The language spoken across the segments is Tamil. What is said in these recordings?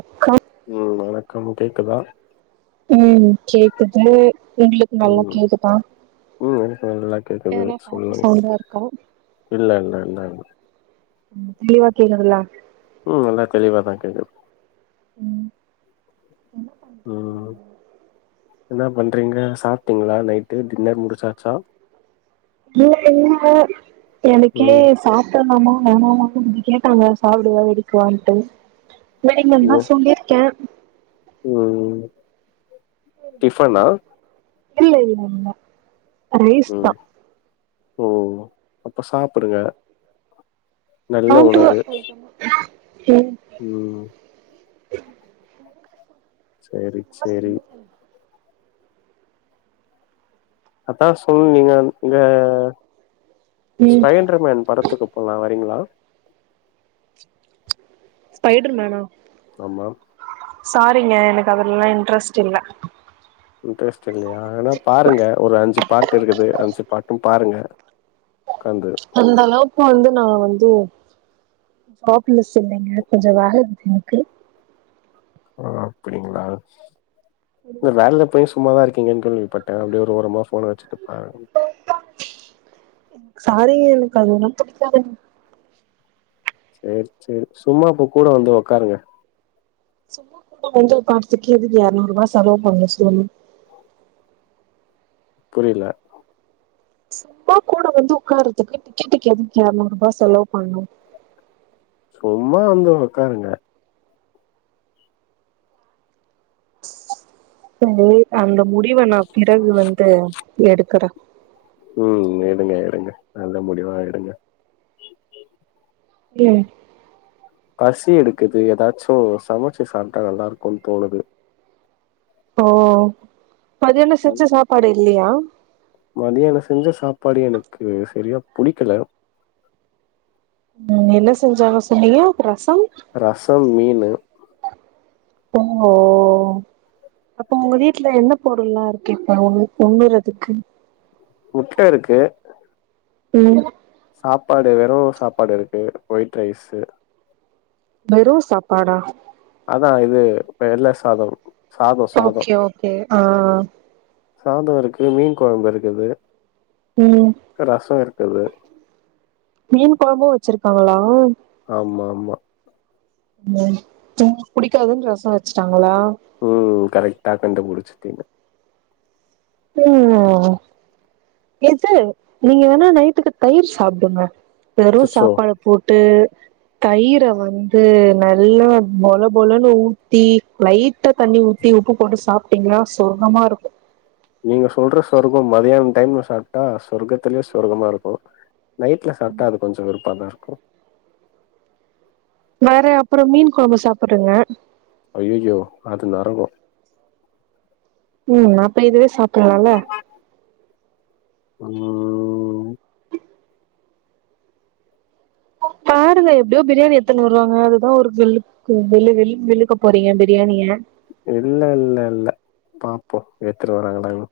அக்கா வணக்கம் கேக்குதா ம் கேக்குது உங்ளுக்கு நல்லா ம் கேக்குதா ம் எனக்கு நல்லா கேக்குது எதனா பாட்டு சொல்லுங்க சவுண்டா இருக்கா இல் ல ல ல ளிவா கேகுதுலா ம் நல்லா தெளிவாதா கேக்குது உம் என்ன பண்றீங்க சாப்பிட்டீங்ளா நைட்டு டின்னர் முடிச்சாச்சா [unintelligible] எனக்கே ம் சாப்ல மாமா வேணாமா இப்டி கேட்டாங்க சாப்படுவா எதுக்கு கவான்ட்டு வேலக் நாந்தா சொல்லிர்க்கே ம்ம் டிஃபன்னா இல்ல இல்ல இல்ல ரைஸ் தா ம் அப்ப சாப்புடுங்க நல்ல நைட்டு வா உணவு நெஜம்மா ம் [inaudible] சேரி சேரி ஆத்தும்மே அதா சொல்னுக ஆ ம் ம் ஸ்பைட்ருமேன் படத்துக்கு போல்லா வரீங்களா ஸ்பைடர் மேனா ஆமா சாரீங்க எனக்கு அதுலல்லா இன்ட்ரஸ்ட் இல்ல இன்ட்ரெஸ்ட் இல்லையா ஆனா பாருங்க ஒரு அஞ்சு பார்ட்டு இருக்குது அஞ்சு பாட்டும் பாருங்க உக்காந்து இந்த அளவுக்கு வந்து நா வந்து ஜாப்லஸ் இல்லேங்க கொஞ்ச வேல ருக்கு எனக்கு ஓ அப்படிங்களா இந்த வேலக் இப்பய சும்மாதா இருக்கேங்கன்னு கேள்விப்பட்டே அப்டியே ஒரு ஓரமா ஃபோன வச்சுட்டு பாருங் எனக்கு சாரீங்க எனக்கு அதல்லா பிடிக்காதுங்க சேரி சேரி சும்மா இப்ப கூட வந்து உக்காருங்க சும்மா கூட வந்து பாத்துக்கு எதுக்கு எர்நூற் ரூபா செலவு பண்ணும் சொல்லு புரியல சும்மா கூட வந்து உக்கார்றதுக்கு டிக்கெட்டுக்கு எதுக்கு எரநூறு ரூபா செலவு பண்ணும் சும்மா வந்து உக்காருங்க [unintelligible] அந்த முடிவ நா பிறகு வந்து எடுக்குற ம் எடுங்க எடுங்க நல்ல முடிவா எடுங்க ம் பசி எடுக்குது ஏதாச்சு சமச்சு சாப்ட்டா நல்லாருக்குன்னு தோணுது ஓ மதியானம் செஞ்ச சாப்பாடு இல்லயா மதியானம் செஞ்ச சாப்பாடு எனக்கு சரியா புடிக்கல ம் என்ன செஞ்சாங்க சொன்னீங்க ரசம் ரசம் மீனு ஓ அப்ப உங்க வீட்ல என்ன பொருள்லாருக்கு இப்ப பொங்குறதுக்கு முட்டருக்கு ம் சாப்பாடு வெறு சாப்பாடுருக்கு ஒய்ட் ரைஸு வெறு சாப்பாடா அதா இது வெள்ள சாதம் சாதோ சாதோ ஓகே ஓகே ஆ சாதோருக்கு மீன் குழம்புருக்குது ம் ரசோ இருக்குது மீன் குழம்பு வச்சிருக்காங்களா ஆமா ஆமா புடிக்காதுன்னு ரசோ வச்சுட்டாங்களா ம் கரெக்டா கண்டுபிடிச்சிட்டீங்க ம் எது நீங்க வேணா நைட்டுக்கு தயிர் சாப்டுங்க வெறு அச்சச்சோ சாப்பாட போட்டு தயிர வந்து நல்லா பொழ பொழன்னு ஊத்தி லைட் டா தண்ணி ஊத்தி உப்பு போட்டு சாப்பிட்டீங்கனா சொர்கமா இருக்கு நீங்க சொல்ற சொர்கம் மதியானம் டைம்ல சாப்ட்டா சொர்க்கத்தலயு சொர்க்கமா இருக்கு நைட்ல சாப்ட்டா அது கொஞ்சோ வெருப்பா தா இருக்கு வேற அப்றோ மீன் குழம்பு சாபிடுங்க ஐயயோ அது நரகோ ம் அப்ப இதுவே சாப்டலால ஆமா பாருங்க எப்டியோ பிரியாணி எடுத்துன்னு வருவாங்க அதுதா ஒரு வெழு வெழு வெழுன் வெழுக்க போறிங்க பிரியாணிய இல்ல இல்ல இல்ல பாப்போ எடுத்துட்டு வறாங்களாணு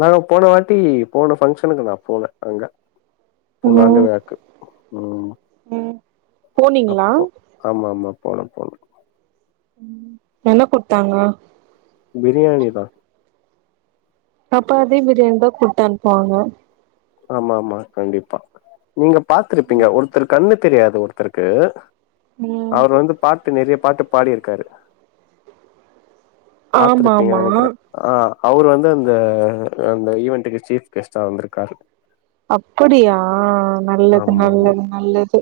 நாங்க போன வாட்டி போன பங்ஷனுக்கு நா போல அங்க பூன்னாண்டு ம் வேக்கு ம் ம் போனீங்களா அப்போ ஆமா ஆமா போனே போனே என்ன குடுத்தாங்க பிரியாணி தா அப்ப அதே பிரியாணி தா குடுத்தனுப்புவாங்க ஆமா ஆமா கண்டிப்பா நீங்க பாத்ருப்பீங்க ஒருத்தரு கண்ணு தெரியாது ஒருத்தருக்கு ம் அவரு வந்து பாத்து நெறய பாட்டு பாடியிருக்காரு பாத்திருப்பீங்கன் ஆமாமா நெனைக்கிறே ஆ அவரு வந்து அந்த அந்த ஈவென்டுக்கு சீப் கெஸ்ட்டா வந்திருக்காரு அப்படியா நல்லது ஆமா ஆமா நல்லது நல்லது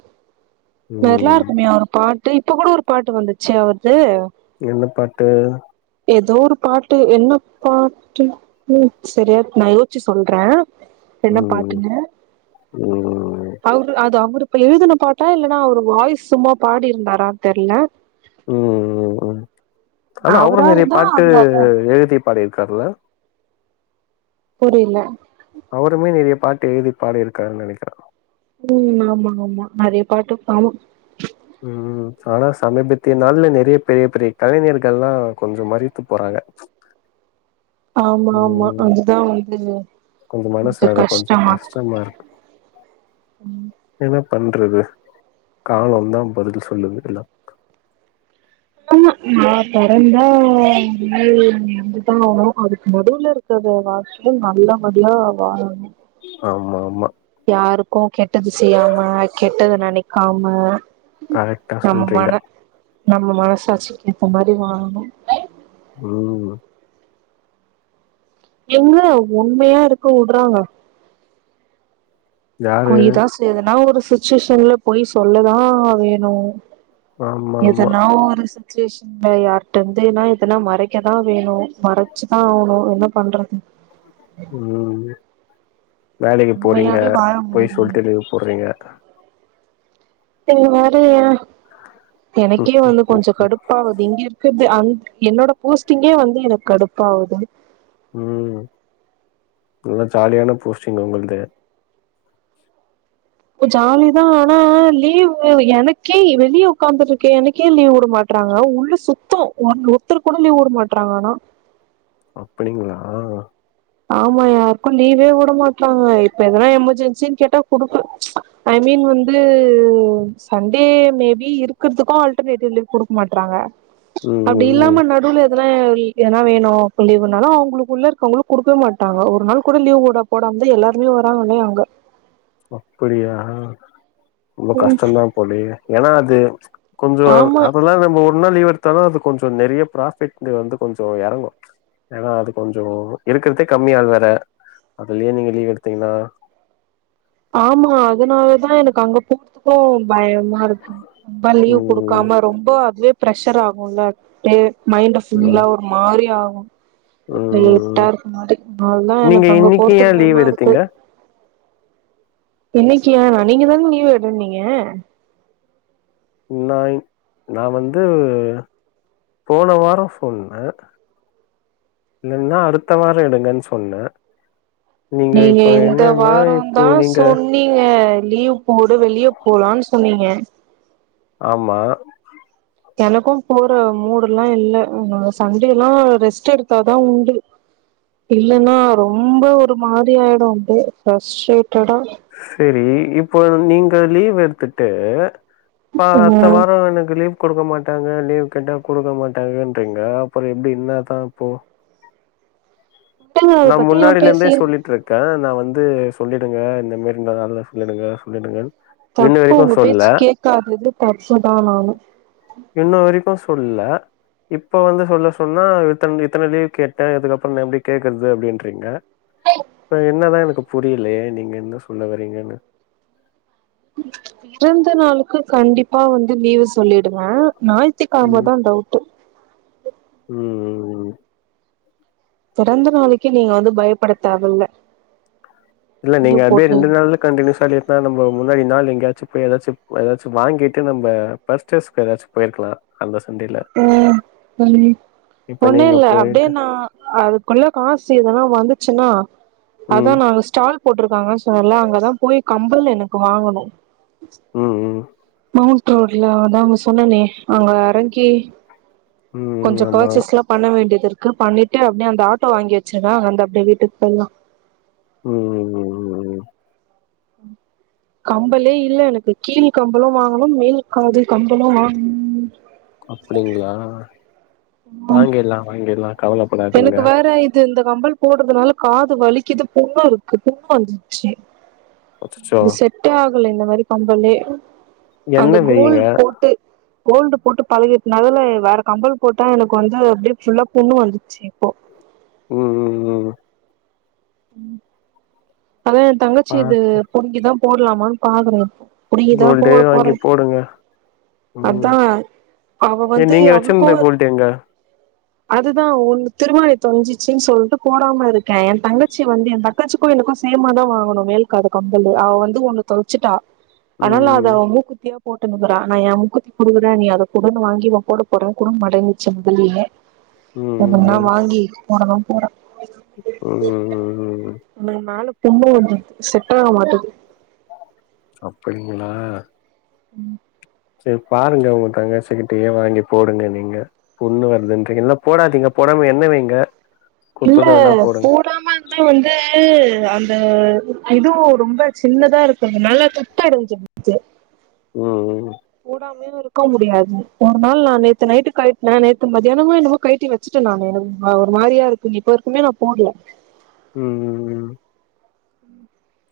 வெரல்லா ம் இருக்குமே அவரு பாட்டு இப்ப கூட ஒரு பாட்டு வந்துச்சு அவர்து என்ன பாட்டு எதோ ஒரு பாட்டு என்ன பாட்டு ம் செரியா நா யோஸ்ச்சி சொல்றே என்ன ம் பாட்டுங்க ம் அவங்ளு அது அவ்ரு இப்ப எழுதின பாட்டா இல்லன்னா அவரு வாய்ஸ் சும்மா பாடியிருந்தாரா தெர்ல ம் ம் ம் ஆனா அவரு அவரா நெறைய இருந்தா பாட்டு அவரு அத எழுதி பாடியிருகார்ல்ல புரிய்ல அவருமே நெறைய பாட்டு எழுதி பாடியிருக்காருன் நெனைக்கிறே ம் ஆமா ஆமா நெறைய பாட்டு ஆமா ம் ஆனா சமீபத்திய நாள்ல நெறைய பெரிய பெரிய கலைஞர்கள்லா கொஞ்சம் மரித்து போறாங்க [inaudible] ஆமா ஆமா ம் அதுதா வந்து கொஞ்சோ மனசு அத கொஞ்சோ கஷ்டமாருக்கு என்ன பண்றது காலம்தா பதில் சொல்லுது எல்லா ஸ்கூல் நா பொறந்த [unintelligible] அது வந்து தா [unintelligible] க்க ஒரு வாழ்க்கையு நல்லபடியா வாழணு ஆமா ஆமா யாருக்கு கெட்டது செய்யாம கெட்டத நெனைக்காம கரெக்டா நம்ம சொல்றீங்க. மன நம்ம மனசாட்சிக் கேத்த மாரி வாளணு ம் எங்க உண்மையா இருக்க உட்றாங்க யாரு பொய்தா சைதுன்னா ஒரு சுச்சுவேஷன்ல பொய் சொல்லதா வேணு ஆமா, ஆமா. எதுனா ஒரு சுச்சுவேஷன் இத யார்ட்டந்துன்னா எதுனா மறைக்கதா வேணு மறைச்சிதா ஆவணு என்ன பண்றது ம் வேலைக்கு போறீங்க உண்மையாவே வாழ பொய் முடியலையே சொல்ட்டு லீவு போட்றீங்க நீ வேற ஏ ம். எனக்கே ம், வந்து ம். கொஞ்சோ கடுப்பாவுது இங் கிர்தே அங்க் என்னோட போஸ்ட்டிங்கே வந்து எனக் கடுப்பாவுது ம் நல்ல ஜாலியான போஸ்ட்டிங் உங்ள்து ஜாலி தா ஆனா லீவ் எனக்கே வெளிய உக்காந்துட்ருக்க எனக் ஏ லீவ்வுட மாட் றாங்க உள்ள சுத்தோ ஒன் ஒருத்தர் கூட லீவ்வுட மாட்றாங்க ஆனா அப்படிங்ளா ஆமா யாற்க்கு லீவே உட மாட்றாங்க இப்ப எதனா எமர்ஜென்சின் கேட்டா குடுக் ஐ மீன் வந்து சண்டே மேபி இருக்கறதுக்கு ஆல்டர்னேடிவ் லீவ் குடுக் மாட்றாங்க ம் அப்டி ம், ம். இல்லாம நடுவ்ல எதனா எதனா வேணு அப்ப லீவுனாலு அவுங்குளுக்குள்ள இருக்கவங்களு குடுக்கவே மாட்டாங்க ஒரு நாள் கூட லீவ்க்கூட ‌ போடாமதா எல்லாருமே வராங்ளே அங்க அப்டியா ரொம்ப கஷ்டந்தா போலியே ஏனா ‌அது கொஞ்சோ ஆமா அதெல்லா நம்ப ஒரு நாள் லீவ் எடுத்தாலு அது கொஞ்சோ நெறையா ப்ராஃபிட் வந்து கொஞ்சோ எறங்கு ஏனா அது கொஞ்சோ இருக்குறதே கம்மி ஆள் வேற அதுலியு நீங்க லீவ் எடுத்தீங்ன்னா ஆமா அதனால தா எனக் அங்க போறத் ஓ பயமா இருக்குங் ரொம்ப லீவ் ம், குடுக்காம ரொம்ப அதுவே ஃபிரெஷர் ஆகுல்ல மைண்ட் ம், ஃபுல்லா ஒரு மாரி ஆகு ம், ம். லேட்டா இருக்க மாரி அதா நீங்க எனக்கு அங்க இன்னைக்கு போறதுக்கு ஏன் பயமா லீவ் எடுத்தீங்க? இருக்கு இன்னிக்கி ஏனா நீங்கதானே லீவ் எடுன்னீங்க நாயின் நா வந்து போன வாரோ சொன்ன இல்லனா அடுத்த வாரோ எடுங்கனு சொன்ன நீங்க இந்த இப்போ வாரோந்தான் நீங்க சொ னீங்க லீவ் போடு வெளிய போலான்னு சொன்னீங்க ஆமா எனக்கும் போற மூடெல்லா இல்ல சண்டேயெல்லா ரெஸ்ட் எடுத்தாதா உண்டு இல்லனா ரொம்ப ஒரு மாரி ஆயிடு அப்டியே ஃபர்ஷ்ரேட்டடா சேரி இப்போ நீங்க லீவ் எடுத்துட்டு பா அடுத்த ம் வாரோ எனக்கு லீவ் குடுக்க மாட்டாங்க லீவ் கரெக்ட்டா குடுக்க மாட்டாங்கன்றீங்க அப்றோ எப்டி என்னதான் போ அத நா பத்தி ஏ முன்னாடிலிந்தே பேசிய சொல்லிட்டுரு க்க நா வந்து சொல்லிடுங்க இந்த மாரி நாள்ல சொல்லிடுங்க சொல்லிடுங்கனு தப்பு உங்க பேச்சு கேக்காதது தப்புதான் நானு இன்ன வரைக்கு சொல்ல இப்ப வந்து சொல்ல சொன்னா இத்தன இத்தன லீவ் கேட்ட இதுக்கப்றோ எப்டி கேக்கறது அப்டின்றீங்க இப்ப என்னதா எனக்கு புரியலியே நீங்க என்ன சொல்ல வரீங்கனு பிறந்த நாளுக்கு கண்டிப்பா வந்து லீவு சொல்லிடுவ ஞாயித்து ம் கிழமதா டவுட்டு ட்டு ம் பிறந்த நாளைக்கி நீங்க வந்து பயப்பட தேவ இல்ல இல்ல நீங்க அப்டியே ரெண்டு நாளு கண்டின்யூசா லீவ்னா நம்ப முன்னாடி நாள் எங்கேயாச்சு போய் எதாச்சு எதாச்சு வாங்கிட்டு நம்ப ஃபர்ஸ்ட்டேஸ்கெராச்சு போயிருக்கலா அந்த சண்டேல ம் ம் இப்ப ஒண்ணு நீங்க இல்ல அப்டியே போயிட்டு நா அதுக்குள்ள காசு இதெல்லா வந்துச்சுனா அதா ம் நாங்க ஸ்டால் போட்டுருக்காங்கன் சொன்னல்ல அங்கதான் போய் கம்பல் எனக்கு வாங்கணு ம் ம் மவுண்ட் ரோட்ல அதா அங்க சொன்னனே அங்க எறங்கி ம் கொஞ்சோ ஆமா பேர்ச்செஸ்ல்லா பண்ண வேண்டிது இருக்கு பண்ணிட்டு அப்டியே அந்த ஆட்டோ வாங்கி வெச்சுருங்க அங்கிருந்து அப்டியே வீட்டுக்கு போயிடலா ம் ம் ம் ம் ம் கம்பலே இல்ல எனக்கு கீழ் கம்பளு வாங்கணு மேல் காது கம்பளு வாங்கணு அப்டிங்ளா வாங்கிர்லா வாங்கிர்லா எனக்கு வேற இது இந்த கம்பல் போடுறதுனால காது வலிக்குது புண்ணு இருக்கு புண்ணு வந்துச்சு அச்சச்சோ இது செட்டே ஆகல இந்த மாரி கம்பலே அந்த எண்ணெய் வையுங்க கோல்டு போ ட்டு கோல்டு போட்டு பழகிட்டனால வேற கம்பல் போட்டா எனக்கு வந்து அப்டியே ஃபுல்லா புண்ணு வந்து சீ போ ம் ம் ம் அதான் என் தங்கச்சி இது பார்த்து புடுங்கிதான் போடலாமான்னு பாக்குற இப்போ புடுங்கிதா கோல்டே போட போறே வாங்கி போடுங்க ம் அதா அவ ஏ வந்து நீங்க அவளுக்கு வெச்சிந்த கோல்டு எங்க அதுதா ஒன்னு திருவாணி தொலஞ்சிச்சுன்னு சொல்ட்டு போடாம இருக்கே என் தங்கச்சி வந்து என் தங்கச்சிக்கும் எனக்கும் சேமா தா வாங்குனோ மேல் காது கம்பலு அவ வந்து ஒன்னு தொலச்சுட்டா ஆனால ம் இல்ல ம் அவ மூக்குத்தியா போட்ந்தபாரு ஆனா என் மூக்குத்தி குடுக்கறே நீ அத குடு வாங்கி நா போடபோறே குடுக்க மாட்டேங்குது செம்புலயே ம் ம் எப்பிட்ன்னா ம் வாங்கி போட தா போறே ம் ம் ம் ம் உன்ன நாலும் ரொம்ப வந்துட்து செட்டாக மாட்டேங்கு அப்படிங்களா சேர் பாருங்க உங்க தங்கசிக்கிட்டயே வாங்கி போடுங்க நீங்க புண்ணு வருதுன்றீங்க இல்லன்னா போடாதீங்க போடாம எண்ணெ வைங்க இல்ல குத்தத வேணா போடுங்க போடாம அம்ப வந்து அந்த இதுவு ரொம்ப சின்னதா இருக்குறதுனால துத் அடைஞ்சு முத்து உம் உம் போடாமையு இருக்க முடியாது ஒரு நாள் நா நேத்து நைட்டு கலட்னே நேத்து மத்தியானமோ என்னமோ கழட்டி வச் சிட்ட நானு எனக்கு ஒரு மாறியா இருக்கு இப்போ வரைக்குமே நா போட்ல ம்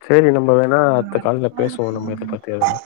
சேரி நம்ம வேணா அடுத்த கால்ல பேசுவோ நம்ம இதை பத்தி எதுனா